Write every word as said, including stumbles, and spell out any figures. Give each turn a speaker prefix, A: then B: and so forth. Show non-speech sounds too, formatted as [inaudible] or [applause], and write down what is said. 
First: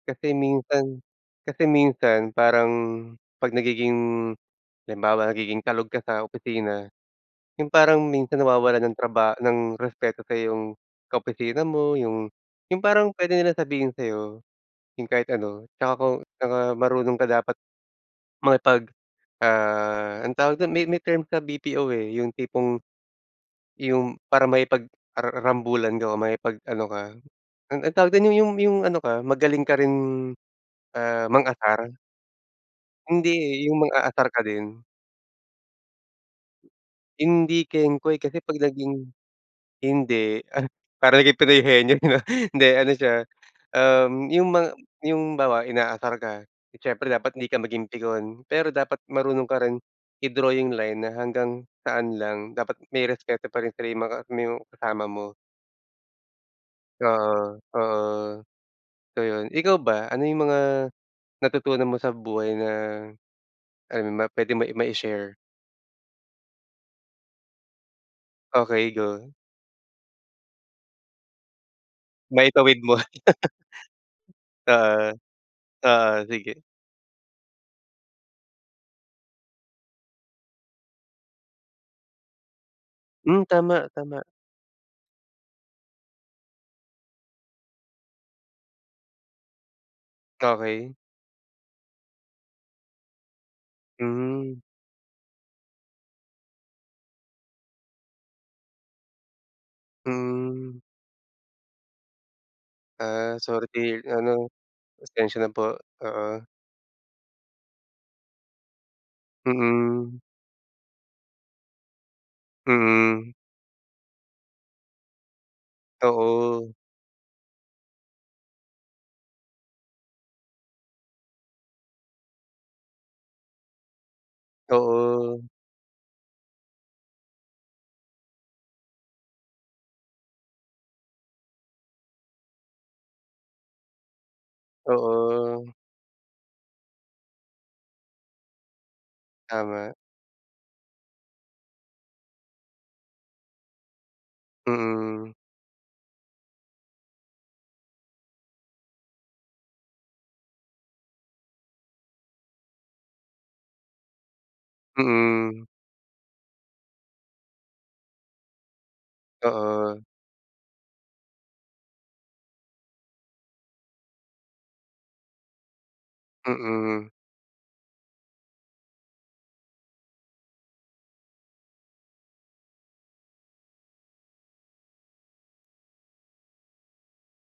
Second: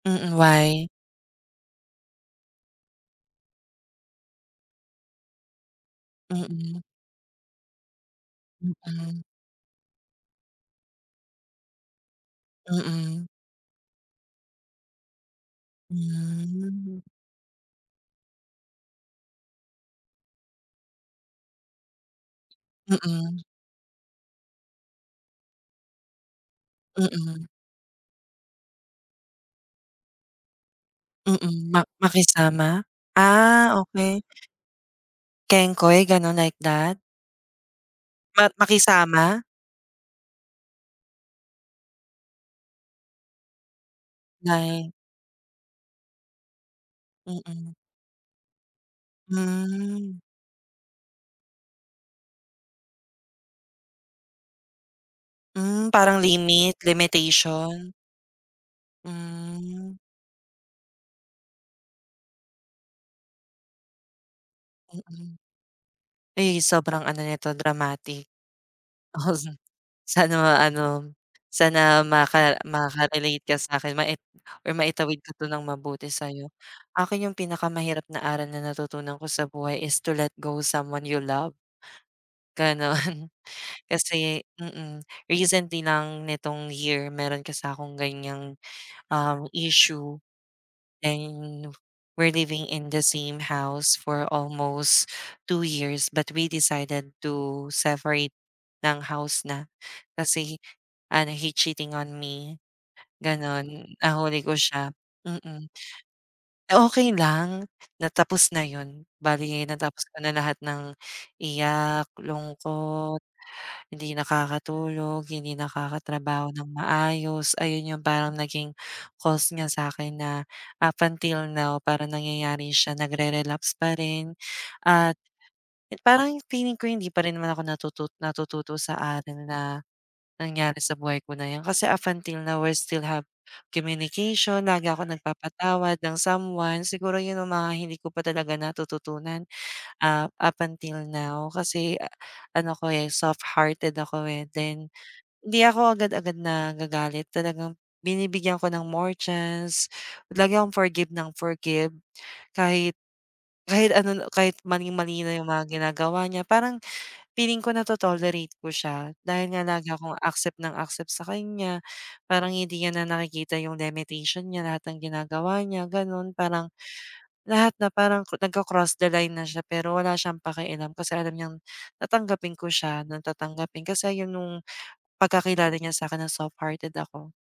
A: Kasi
B: Mm, why?
A: minsan kasi minsan parang 'pag nagiging halimbawa nagiging kalog ka sa
B: Mm.
A: opisina, yung parang minsan nawawalan ng
B: Mm.
A: traba ng respeto sayo yung ka-opisina mo, yung yung parang
B: Mm.
A: puwede nilang sabihin sa'yo yung kahit ano, tsaka kung tsaka
B: Hmm.
A: marunong ka dapat, makipag, ah, anong tawag dun may may term sa BPO, eh, yung tipong,
B: Mm.
A: yung para makipag-ara rambulan ka, makipag ano ka,
B: Mm.
A: an ano tawag dun, yung yung ano ka, magaling ka rin, ah,
B: Mm, ma
A: mang-asar.
B: makisama?
A: Hindi, eh,
B: Ah,
A: yung
B: okey.
A: mang-aasar ka din.
B: Kengkoy ganun, like that?
A: Hindi kengkoy kasi
B: Mat
A: 'pag naging
B: makisama.
A: hindi, ah, parang yung Penoy Henyo 'no hindi ano siya, um, yung mga
B: Nay
A: yung bawa inaasar ka, siyempre dapat hindi ka
B: Mm.
A: maging pikon, pero dapat marunong ka rin,
B: Hmm.
A: i-draw yung line na hanggang saan lang. Dapat may respeto pa rin sila yung mga mo kasama mo.
B: Hmm, parang limit,
A: Oo,
B: limitation.
A: oo. So yun, ikaw
B: Hmm.
A: ba? Ano yung mga, natutunan mo sa buhay na, ano, puwede mo i ma-i-share?
B: Mm. Eh, sobrang ano nito dramatic.
A: Okey, go.
B: [chuckles] Sana nga ano, sana maka
A: Maitawid mo.
B: makakarelate ka sa'kin mai
A: [chuckles]
B: or
A: Oo,
B: maitawid ka 'to ng mabuti
A: oo,
B: sa'yo.
A: sige.
B: Akin yung pinakamahirap na aral na natutunan ko sa buhay is to let go someone you love. Ganun.
A: Hmm, tama, tama.
B: Kasi mm, recently lang nitong year, meron kasi akong ganiyang, um, issue.
A: Okey.
B: And we're living in the same house for
A: Hmm.
B: almost two years, but we decided to seferate ng house na, kasi
A: Hmm.
B: ano, he cheating on me,
A: Ah,
B: ganun.
A: sorry
B: Nahuli
A: ano,
B: ko siya.
A: pasensiya na
B: Mm.
A: po, oo.
B: Okey lang. Na tapos na yun. Bale natapos ko
A: Mm.
B: na lahat ng iyak, lungkot,
A: Mm.
B: hindi nakakatulog, hindi nakakatrabaho ng
A: Oo.
B: maayos, ayun yung parang naging cost niya sa'kin na up until now parang nangyayari siya, nagre-relapse pa rin. At
A: Oo.
B: parang feeling ko hindi pa rin naman ako natutot natututo sa aral na, nangyari sa buhay ko na 'yan, kasi up until now we still have communication, lagi akong
A: Oo.
B: nagpapatawad ng someone. Siguro yun yung mga hindi ko pa talaga natututunan,
A: Tama.
B: ah, up until now kasi ano ko, eh, soft-hearted ako, eh, then
A: Mm.
B: hindi ako agad-agad nagagalit, talagang binibigyan ko ng more chance, lagi akong forgive ng forgive kahit kahit ano, kahit maling-mali na yung
A: Mm.
B: mga ginagawa niya. Parang feeling ko nato-tolerate ko siya, dahil nga lagi
A: Oo.
B: akong accept ng accept sa kanya, parang hindi niya na nakikita yung lemetation niya, lahat ng ginagawa niya ganun. Parang,
A: Mm.
B: lahat na parang cro nagko-cross the line na siya, pero wala siyang pakialam, kasi alam niyang tatanggapin ko siya ng tatanggapin, kasi 'yan nung pagkakilala niya sa 'kin na soft-hearted ako.